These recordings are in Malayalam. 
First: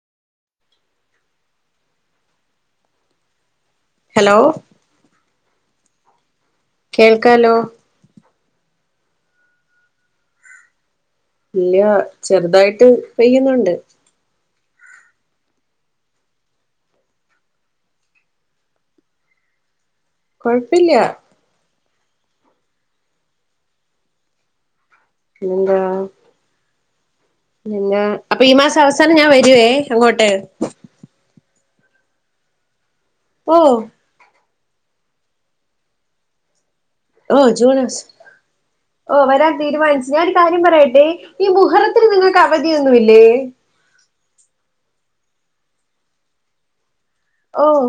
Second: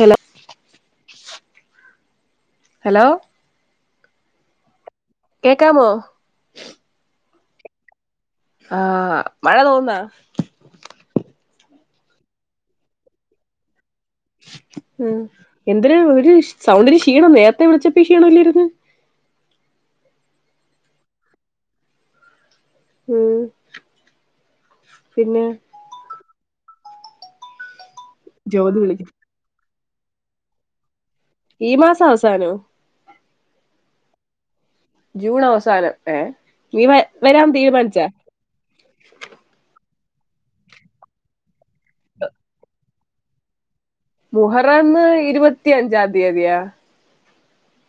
ഹലോ ഹലോ ഹലോ കേൾക്കാമോ കേൾക്കാലോ ആ മഴ തോർന്ന ഇല്ല ചെറുതായിട്ട് പെയ്യുന്നുണ്ട് ആ എന്തരു ഒരു സൗണ്ടര് ക്ഷീണം നേരത്തെ വിളിച്ചപ്പോ ഇ ക്ഷീണില്ലരുന്ന് കൊഴപ്പില്ല ഉം പിന്നെ എന്താ പിന്നാ അപ്പൊ ഈ ജ്യോതി മാസം വിളിക്കുന്നു അവസാനം ഞാൻ വരുവേ അങ്ങോട്ട് ഈ മാസം അവസാനോ ഓഹ് ജൂൺ അവസാനം ഏഹ് നീ വ ഓ വരാൻ ജൂണസ് തീരുമാനിച്ചാ ഓ വരാൻ തീരുമാനി ഞാനൊ ഒരു കാര്യം പറയട്ടെ ഈ മുഹറത്തിൽ നിങ്ങൾക്ക് അവധിയൊന്നുല്ലേ മുഹറന്ന് ഇരുപത്തിയഞ്ചാം തീയതിയാ ഓഹ്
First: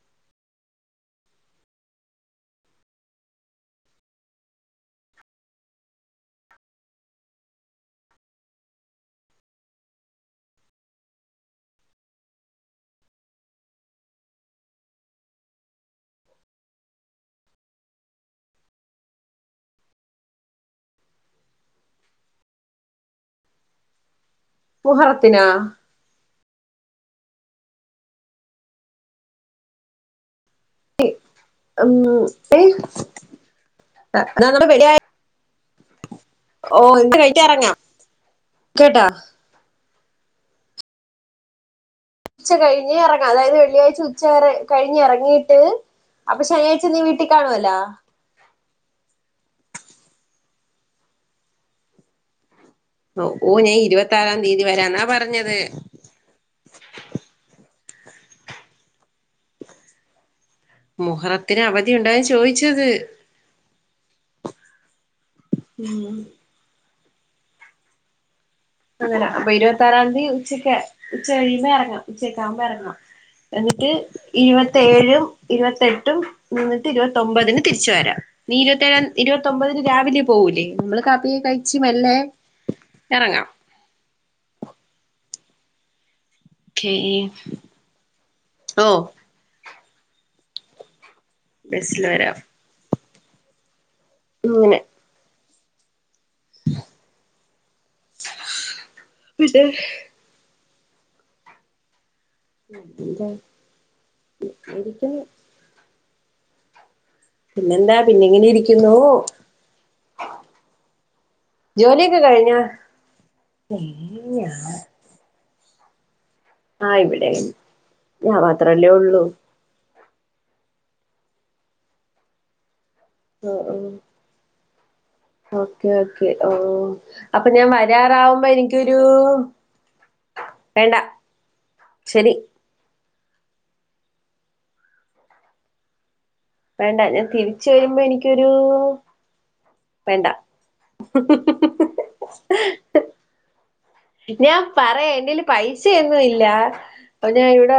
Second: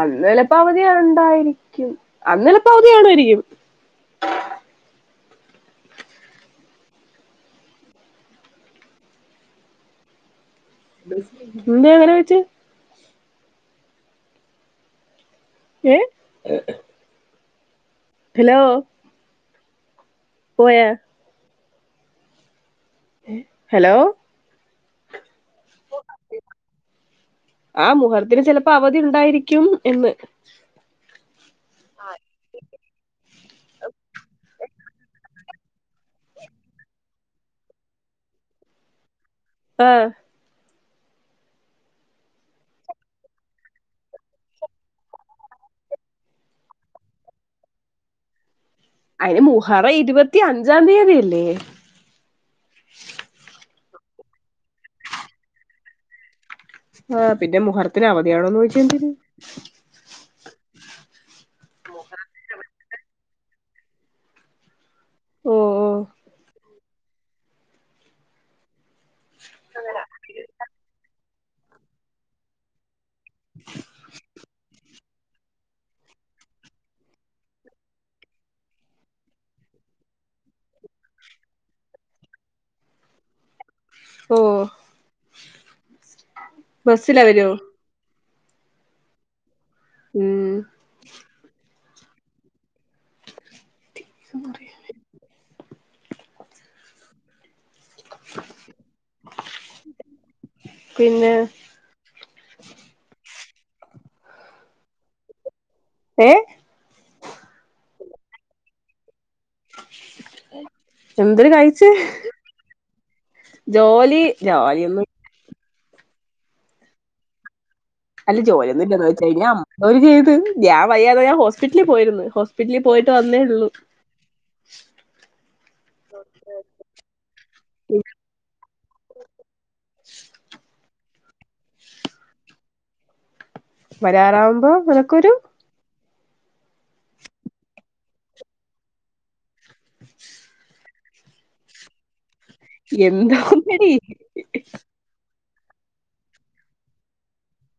അന്ന്ല പ്പൊ അവധി ണ്ടായിരിക്കും അന്നിലപ്പ അവധിടയിരിക്കും. [unintelligible] ലുസ് ന്തേ ങ്ങനെ വെച്ച്.? ഏഹ് [unintelligible] ഹലോ പോയ? ഹലോ മുഹറത്തിനാ? ആ മുഹത്തിന് ചെലപ്പോ അവധി ണ്ടായിരിക്കും എന്ന്. ഉം ഏഹ് അ മ്മടെ വെടിയ് ഓ ണ്ട് കഴിക്ക എറങ്യോ കേട്ടാ.? ആഹ് ഉച്ച കഴിഞ്ഞ് എറങ്ങാം അതായത് വെള്ളിയാഴ്ച ഉച്ച വരെ കഴിഞ് എറങ്ങിട്ട് അപ്പൊ ശനിയാഴ്ച നീ വീട്ടി കാണുവലാ? അയിന് മുഹറ ഇരുപത്തി അഞ്ചാ തീയതിയല്ലേ? ഓ ന് ഇരുപത്ത ആറാം തീതി വരാന്നാ പറഞ്ഞത്. ആഹ് പിന്നെ മുഹറത്തിന് അവധിയാണോന്ന് ഓയ് ന്തിന്? മുഹറത്തിന് അവധിയു ണ്ടോ ചോയിച്ചത്. ഓഹ് ഓഹ് മ് അങ്ങന അപ്പൊ ഇരുപത്ത ആറാം തീ ഉച്ചയ്ക്ക് ഉച്ച കഴിയുമ്പോ എറങ്ങാം ഉച്ചക്കകുമ്പോ എറങ്ങാം എന്നിട്ട് ഇരുപതെഴും ഇരുപത്തെട്ടും നിന്ന്ട്ട് ഇരുപതൊമ്പതിന് തിരിച്ച് വെരാം നീ ഇരുപത്തെഴ ഇരുപത്തോമ്പതിന് രാവിലെ പോവൂലെ മ്മള് കപ്പി കയിച്ച് മെല്ലെ എറങ്ങാം. ഓഹ് ബസ്സില വരോ? ഓഹ് മ്. ബെസ് ല വെരാ. [inaudible] പിന്നെ ഏഹ് - പിന്നെ? [unintelligible] എലി പനി ഏഹ്? പിന്നെന്താ, പിന്നെ ഇങ്ങനിരിക്കുന്നു. [inaudible] എന്തര് കഴിച്ച് ജോലിയൊക്കെ കഴിഞ്ഞോ ഏ ജോലി ഞാ ട്ടോ ജോലിയൊന്നും ആഹ് ഇവിടെയും അല്ല, ജോലിയോന്നുല്ലന്ന് [unintelligible] ഞ്ഞം ജോലി ചെയ്ത്. ഞാൻ വയ്യാതായ ഞാൻ ഹോസ്പിറ്റലിൽ പോയിര്ന്ന്, ഹോസ്പിറ്റലിൽ പോയിട്ട് വന്നേ ആ ഉള്ളു ആ [inaudible] ഓക്കെ, ഓക്കെ ഓഹ്, അപ്പൊ ഞാൻ വരാറാവുമ്പോ എനിക്കൊരൂ വേണ്ടാ, ശെരി വരാറാവുമ്പോ നിനക്കൊരു വേണ്ട. ഞാൻ തിരിച്ച് വരുമ്പോ എനിക്കൊരൂ വേണ്ടാ [unintelligible] എന്താന്നടി ഞാൻ പറയ, എന്റെല് പൈസയൊന്നും ഇല്ല അപ്പൊ ഞാൻ ഇവിടെ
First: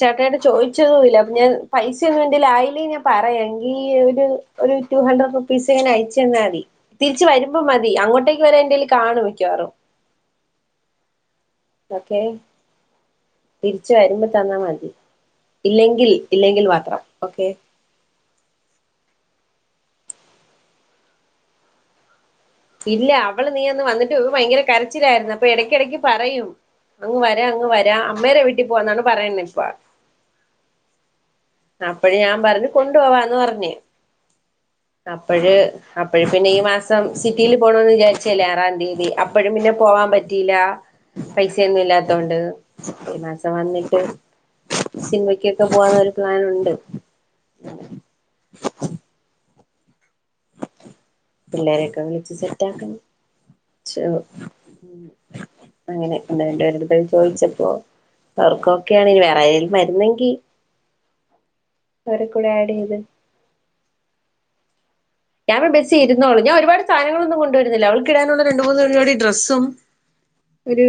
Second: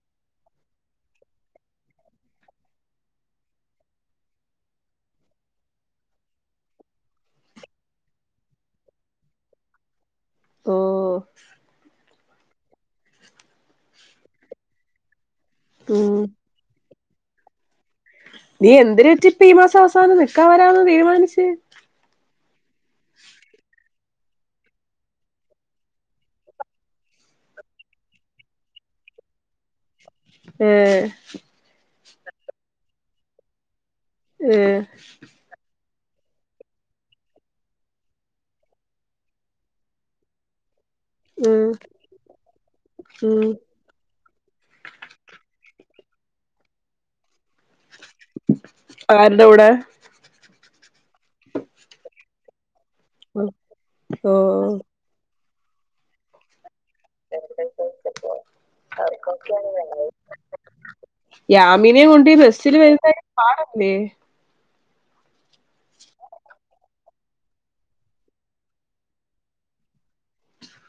ചേട്ടായിയോട് ചോയ്ച്ചതുല്ല, അപ്പൊ ഞാൻ പൈസ ഒന്നും എന്റെ ലായില്ലെങ്കി ഞാൻ പറയാ എങ്കി ൽ ഒരു, ഒരു ടു ഹണ്ടർ റുപ്പീസ് ഞാൻ അയച്ചന്നാതി. തിരിച്ച് വരുമ്പോ മതി അങ്ങോട്ടേക്ക് വരാ ന്റെ യ്യ് കാണും മിക്ക്യവാറും ഓഹ് ഒക്കെ, തിരിച്ച് വരുമ്പോ തന്നാ മതി. ഇല്ലെങ്കിൽ ഉം ഇല്ലെങ്കിൽ മാത്രം, ഓക്കെ. നീ എന്തിനറ്റി ഇപ്പം ഈ മാസവസാനം നിക്കാം വരാന്ന് തീരുമാനിച്ച് ഇല്ല അവള് നീയന്ന് വന്നിട്ട് ഓൾ ഭയങ്കര കരച്ചിലായിരുന്നു. അപ്പൊ എ എടക്കെടക്ക് പറയും അങ്ങ് വരാ, അങ്ങ് വരാ, അമ്മേടെ വീട്ടിൽ പോവാന്നാണ് പറയ്ന്നേ ഇപ്പോ ഏഹ് അപ്പഴെ ഞാൻ പറഞ്ഞ്, കൊണ്ടു പോവാന്ന് പറഞ്ഞ് ഏഹ് അപ്പഴ് അപ്പഴ് പിന്നെ ഈ മാസം സിറ്റിയില് പോണം ന്ന് വിചാരിച്ചല്ലേ ആറാം തീയതി അപ്പഴും പിന്നെ പോവാൻ പറ്റീല്ല ഉം പൈസയൊന്നും ഇല്ലാത്തോണ്ട്. ഉം മാസം വന്നിട്ട് സിനിമയ്ക്ക് ഒക്കെ പോകണം ഒരു പ്ലാനുണ്ട്. [inaudible] ആരുടെ കൂടെ? പിള്ളേരൊക്കെ വിളിച്ച് സെറ്റാക്കണം ഓഹ്, ഓഹ് അങ്ങനെ [unintelligible] നേരത്തെ ചോദിച്ചപ്പോ ഒർക്കൊക്കെയാണ് വേറെ ആരെലും വരുന്നെങ്കി യാമിനേ അവരെ കൊണ്ട് ഈ കൂടെ ആഡ് ബസ്സില് ചെയ്ത് വരുന്നെ പാടല്ലേ? യാമി ബെസ്സിലിരുന്നോളും. ഞാൻ ഒരുപാട് സാധങ്ങളൊന്നും കൊണ്ടുവരുന്നില്ല, അവൾക്ക്ടാനുള്ള രണ്ട് മൂന്ന് ജോടി ഡ്രസ്സും ഒര്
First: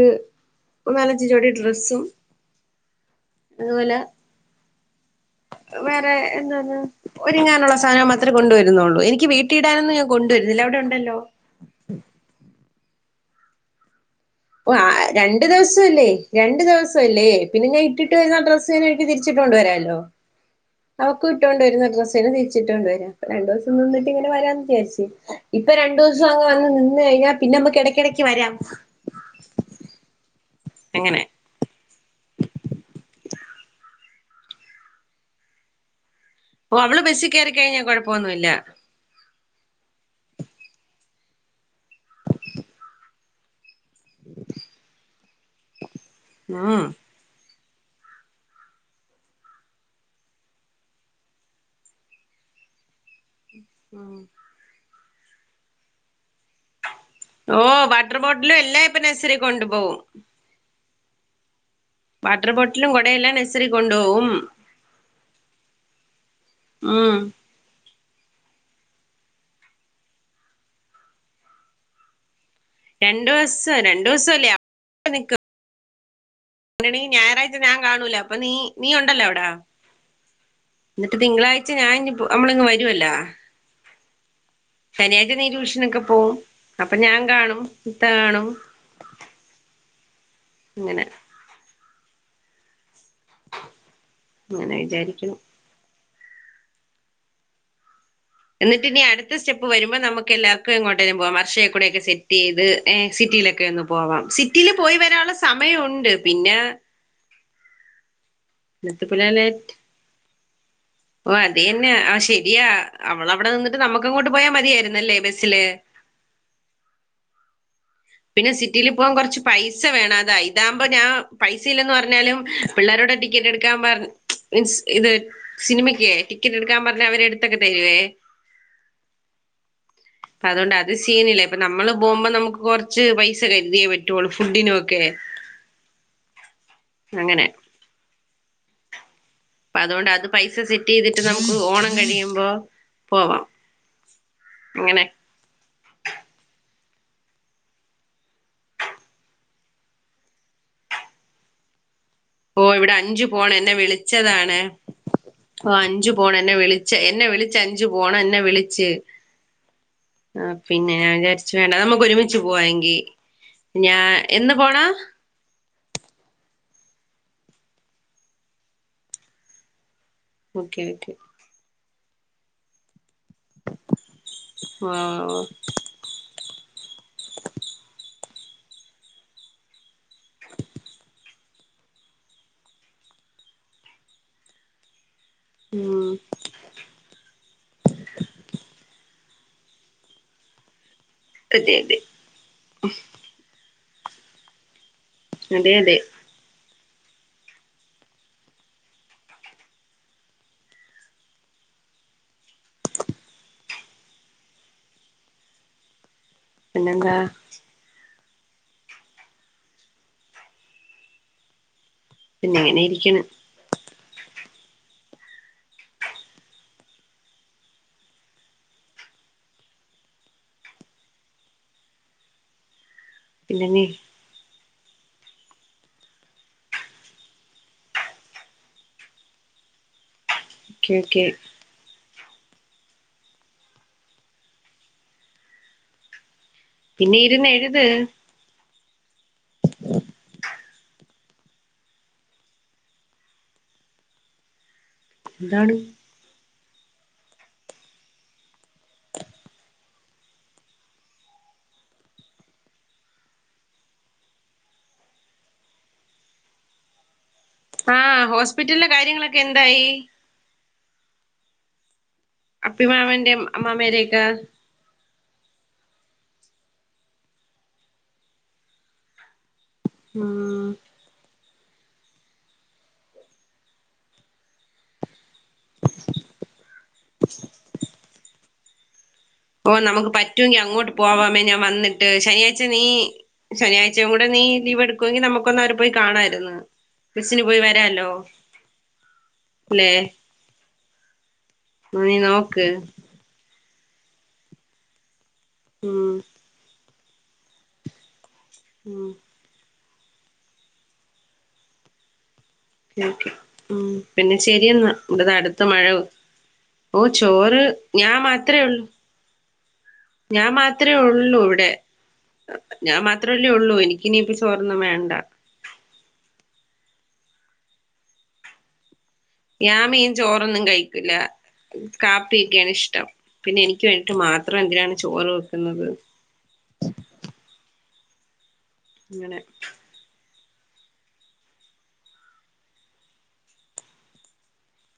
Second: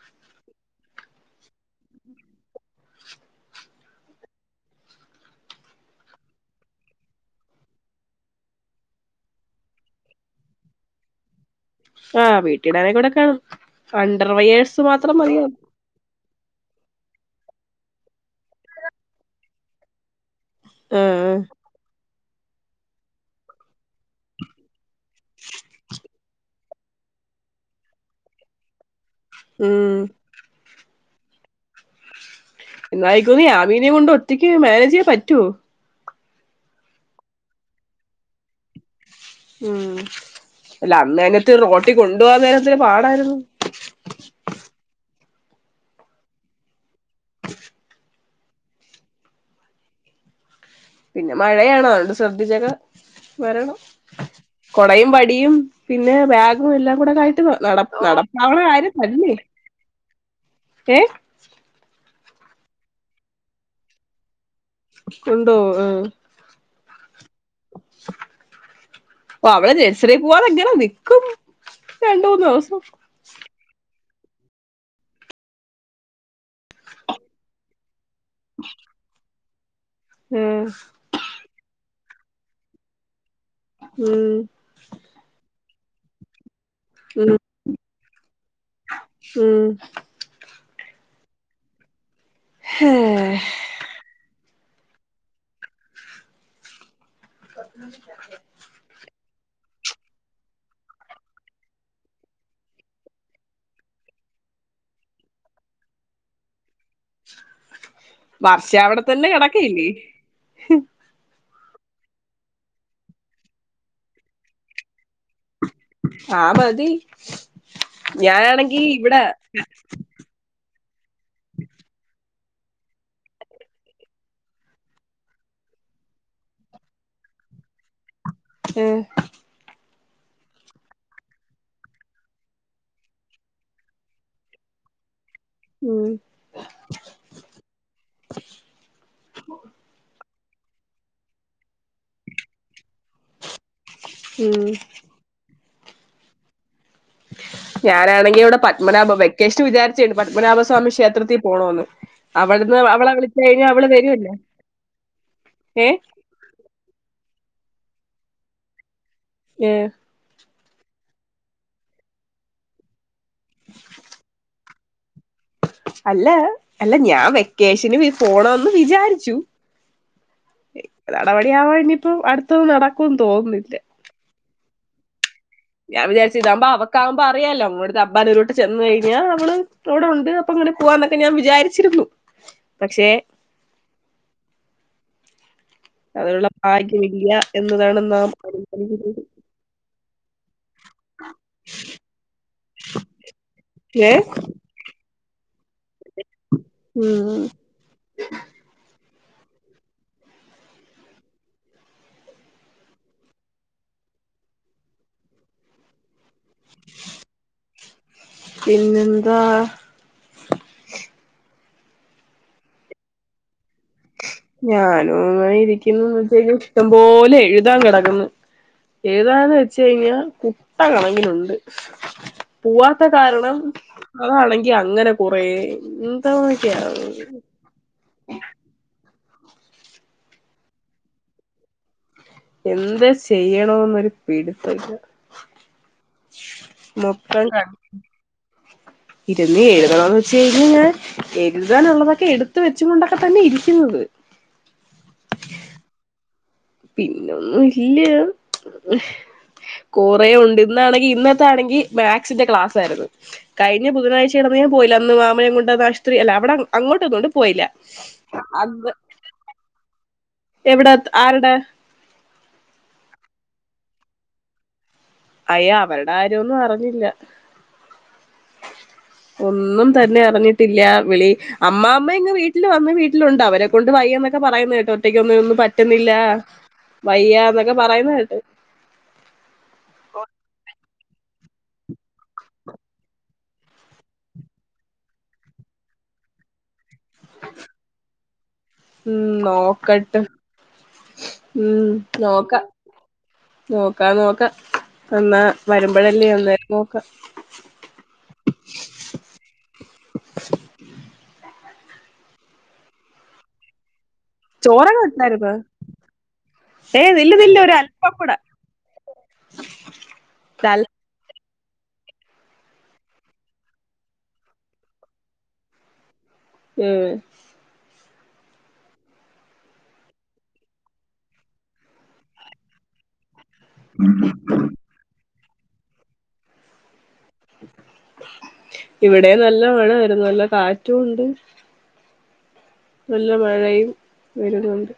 ഒരു നാലഞ്ച് ജോടി ഡ്രസ്സും അതുപോല വേറെ എന്തോന്ന് ഒരുങ്ങാനുള്ള സാധനം മാത്രേ കൊണ്ട് വരുന്നൊള്ളൂ. എനി നിക്ക് വീട്ടിടാനൊന്നും ഞാൻ കൊണ്ടുവരുന്നില്ല, അവിടെ ഉണ്ടല്ലോ ആഹ്, വീട്ടീടാനിവിടൊക്കെ ഒ ആഹ്, രണ്ട് ദിവസ്സുല്ലേ, രണ്ടു ദിവസല്ലേ പിന്നെ ഞാൻ ഇട്ടിട്ട് വരുന്ന ആ ഡ്രസ്സും അതെനിക്ക് തിരിച്ചിട്ടു കൊണ്ട് വരാല്ലോ, അവക്കും ആഹ് ഇട്ടൊണ്ട് വരുന്ന ഡ്രസ്സ് പിന്നെ തിരിച്ചിട്ടോണ്ട് വരാ, അപ്പൊ രണ്ടോസം നിന്നിട്ടിങ്ങനെ വരാന്ന് വിചാരിച്ച്. ഇപ്പൊ രണ്ടുസം അവ വന്ന് നിന്ന് ൽ പിന്നെ നമുക്കിടക്കിടക്ക് വരാം ഉം എങ്ങനെ എന്നായിക്കുമി യാമീനെ കൊണ്ട് ഒറ്റക്ക് മേനേജയ്യാൻ പറ്റോ? ഓഹ്, അവള് ബസ്സിൽ കയറി കഴിഞ്ഞാ കൊഴപ്പൊന്നുല്ല. ഉം, അല്ല അന്നേനത്ത് റോട്ടിൽ കൊണ്ട് പോവാൻ നേരത്ത് പാടായിരുന്നു [inaudible] ആഹ് പിന്നെ മഴയാണോ അതൊണ്ട് ശ്രദ്ധിച്ചൊക്കെ വരണം കൊടയും വടിയും പിന്നെ ബാഗും എല്ലാം കൂടെട്ട് ഓ വാട്ടർ ബോട്ടിലും നടപ്പാവുന്ന എല്ലാം ഇപ്പൊ കാര്യല്ലേ നഴ്സറി കൊണ്ടുപോകും ഏ വാട്ടർ ബോട്ടിലും കുടയെല്ലാം നഴ്സറി കൊണ്ടുപോവും ഉണ്ടോ ആഹ് ഉം അവിടെ ജഴ്സറി പോവാതെ എങ്ങനെ നിക്കും രണ്ട മൂന്ന് ദിവസം രണ്ടു ദിവസം രണ്ടു ദിവസല്ലേ നിക്കും മണി ഞായറാഴ്ച ഞാൻ കാണൂലോ അപ്പൊ നീ നീ ഉണ്ടല്ലോ അവിടാ ഉം എന്നിട്ട് തിങ്കളാഴ്ച ഞാൻ നമ്മളിങ്ങ് വരുവല്ലോ ഉം ശനിയാഴ്ചയാണ് ടൂഷനൊക്കെ പോവും അപ്പൊ ഞാൻ ഉം കാണും ഇത്ത കാണും ഉം അങ്ങനെ ഏഹ് അങ്ങനെ വിചാരിക്കണം [unintelligible] എന്നിട്ട് ഇനി അടുത്ത സ്റ്റെപ്പ് വരുമ്പോ നമു എല്ലാവർക്കും ഇങ്ങോട്ടും പോവാാം വർഷയെ കൂടെ ഒക്കെ സെറ്റ് ചെയ്ത് സിറ്റിയിലൊക്കെ ഒന്ന് പോവാം സിറ്റിൽ പോയി വരാനുള്ള സമയമുണ്ട് പിന്നെ വർഷ അവിടെ തന്നെ മുത്തുപിലാലെ കടക്കല്ലേ അതിന്നെ ആ ശരിയാ അവള അവിടെ നിന്നിട്ട് നമുക്ക് അങ്ങോട്ട് പോയാ മതിയായിരുന്നുല്ലേ ബ ആഹ വധി പിന്നെ സിറ്റിൽ പോകാൻ കുറച്ച് പൈസ വേണം അതാ ഇതാകുമ്പോ ഞാൻ പൈസ ഇല്ലന്ന് പറഞ്ഞാലും പിള്ളേരോടെ ടിക്കറ്റ് എടുക്കാൻ പറഞ്ഞ മീൻസ് ഇത് സിനിമക്ക് ടിക്കറ്റ് എടുക്കാൻ പറഞ്ഞ അവരെ എടുത്തൊക്കെ തരുവേ ഏ അപ്പ അതുകൊണ്ട് അത് സീനല്ല ഇപ്പ നമ്മള് പോകുമ്പോ നമുക്ക് കൊറ കുറച്ച് പൈസ കരുതയേ പറ്റുള്ളൂ ഫുഡിനുംക്കെ ഉം [inaudible] അപ്പ അതുകൊണ്ട് അത് പൈസ സെറ്റ് ചെയ്തിട്ട് നമുക്ക് ഓണം കഴിയുമ്പോ പോവാം ഉം അങ്ങനെ [inaudible] ഞാനാണെങ്കി ഇവിടെ പത്മനാഭ വെക്കേഷൻ വിചാരിച്ചിട്ടുണ്ട് പത്മനാഭസ്വാമി ക്ഷേത്രത്തിൽ പോണോന്ന് ഓ അവിടുന്ന് ഇവിടെ അവളെ അഞ്ചു വിളിച്ച പോണം കഴിഞ്ഞഞ് എന്നെ അവള് വരൂല്ലേ വിളിച്ചതാണ് ഓ അഞ്ചു പോണ എന്നെ വിളിിച്ച എന്നെ വിളിിച്ച അഞ്ചു പോണ എന്നെ വിളിച് ഏ ആ പിന്നെ ഞാൻ വിചാരിച്ച വേണ്ട നമുക്ക് ഒരുമിച്ച് പോവാ എെങ്കി ഞാ എന്ന് പോണ അല്ല അല്ല ഞാൻ വെക്കേഷന് പോണംന്ന് വിചാരിച്ചു ഓക്കെ ഓക്കെ നടപടി ആവാ ഇനിയിപ്പോ അടുത്തൊന്നും നടക്കുംന്ന് തോന്നുന്നില്ല ആഹ ഞാൻ വിചാരിച്ച ഇതാവുമ്പ അവക്കകുമ്പോ അറിയല്ലോടുത്തെ അ്ബാനരുോട്ടത് ചെന്നുകഴിഞ്ഞാൽ അവൾ അവിടെ ഉണ്ട് അപ്പൊ [unintelligible] അങ്ങനെ പോവാന്നൊക്കെ ഞാൻ വിചാരിച്ചിരുന്നു പക്ഷെ ഉം അതിനുള്ള ഭാഗ്യമില്ല എന്നതാണ് നാം അഭിമാനിക്കുന്നത് അതെ അതെ ഏ അതെ അതെ ഉം [inaudible] പിന്നെന്താ പിന്നെന്താ പിന്നെ എങ്ങനെ ഇരിക്കണ് ഞാനുംങ്ങന ഇരിക്കുന്നുന്ന് വച്ച ഇഷ്ടംപോലെ എഴുതാ കിടക്കുന്നു ഏതാന്ന് വെച്ച കഴിഞ്ഞാൽ കുട്ട കണങ്ങിനുണ്ട് പൂവാ. കാരണം പിന്നെ നീ അതാണെങ്ക എ അങ്ങനെ കൊറ എന്താന്നക്ക ഓക്കെ ഓക്കെ എന്താ ചെയ്യണോന്ന്ൊരു പീടിത്തല്ല പിന്നെ മൊത്തം ഇരുന്ന് കാ എഴുത് ഇരുുന്ന എഴുതണംന്ന് വെച്ച കഴിഞ്ഞഞ് ഞാൻ എഴുതാാനുള്ളതൊക്കെ എടുത്ത വെച്ച കൊണ്ടൊക്കെ തന്നെ ഇരിക്കുന്നത് [unintelligible] [inaudible] എന്താണ് പിന്നൊന്നും ഇല്ല കുറെ ഉണ്ട് ഇന്നാണെങ്കിൽ ഇന്നത്തെ ആണെങ്കി മാത്സിന്റെ ക്ലാസ് ആയിരുന്നു കഴിഞ്ഞ ബുധനാഴ്ചയാണ് അ പോയി അന്ന് മാമനെ കൊണ്ടന്ന ആശുത്രി അല്ല അവി അങ്ങോട്ടന്നണ്ട് പോയില്ല ആ ഹോസ്പിറ്റലിലെ അത് കാര്യങ്ങളൊക്കെ എന്തായി എവിട ആരുടെ അപ്പിമാവൻ്റെ അമ്മാ മേരൊക്കെ അയ്യ അവരുടെ ആാര്യൊന്നും അറിഞ്ഞില്ല ഒന്നും തന്നെ ഉം അറിഞ്ഞിട്ടില്ല വിളി അമ്മമ്മാമ്മ ഇങ്ങ് വീട്ടിൽ വന്ന് വീട്ടിലുണ്ട് അവരെ കൊണ്ട് വയ്യ എന്നൊക്കെ പറയുന്നു കേട്ടു ഒറ്റക്ക് കിന്നെ ഒന്നും പറ്റ്ണില്ല വയ്യ എന്നൊക്കെ പറയുന്ന കേട്ടു ഓ നമുക്ക് പറ്റുങ്കി അങ്ങോട്ട് പോവാവമ്മേ ഞാൻ വന്നിട്ട് ശനിയാഴ്ച്ച നീ ശനിയാഴ്ചയും കൂടെ നീ ലീവ് എടുക്കുവെങ്കി നമുക്കൊന്ന് അവര് പോയി കാണായിര്ന്ന് ബസിന് പോയി വരാല്ലോ ഉം ല്ലെ നോക്കട്ട് നീ നോക്ക് നോക്കാ നോക്കാം എന്നാ ഉം വരുമ്പോഴല്ലേ അന്നേരം നോക്കാം ഉ കെ ഉ പിന്നെ ശെരിയെന്നാ ചോറൊക്കെ ഇ വെച്ചായിരുന്നോ ടെട്ത്ത മഴ ഓ ഏയ് നില്ല് നില്ല് ചോറ് ഒരൽപ്പം ഞാൻ കൂടെ മാത്ര ഉള്ളു ഞാൻ ഒരൽ മാത്രമേ ഉള്ളൂ ഇവി പേ ഞാൻ മാത്രല്ലേ ഉള്ളൂ എനിക് നിപ്പോ ചോറോന്നു വേണ്ട ഉം ഞാ മീൻ ചോറൊന്നും കഴിക്കൂല്ല കാപ്പി യിക്കാണ് ഇഷ്ടം പിന്നെ എനിക്ക് വേണ്ടിട്ട് മാത്രം എന്തിനാണ് ചോറ് വെക്കുന്നത് ഇവിടെ അങ്ങനെ നല്ല വേണം ഒരു നല്ല കാറ്റുംണ്ട് നല്ല മഴയും വരുന്നുണ്ട്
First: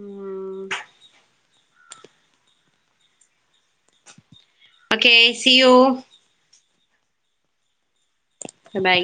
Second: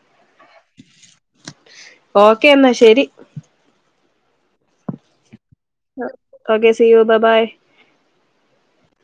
ഉം ഓക്കേ എന്നാ ശരി okay see you see you bye bye by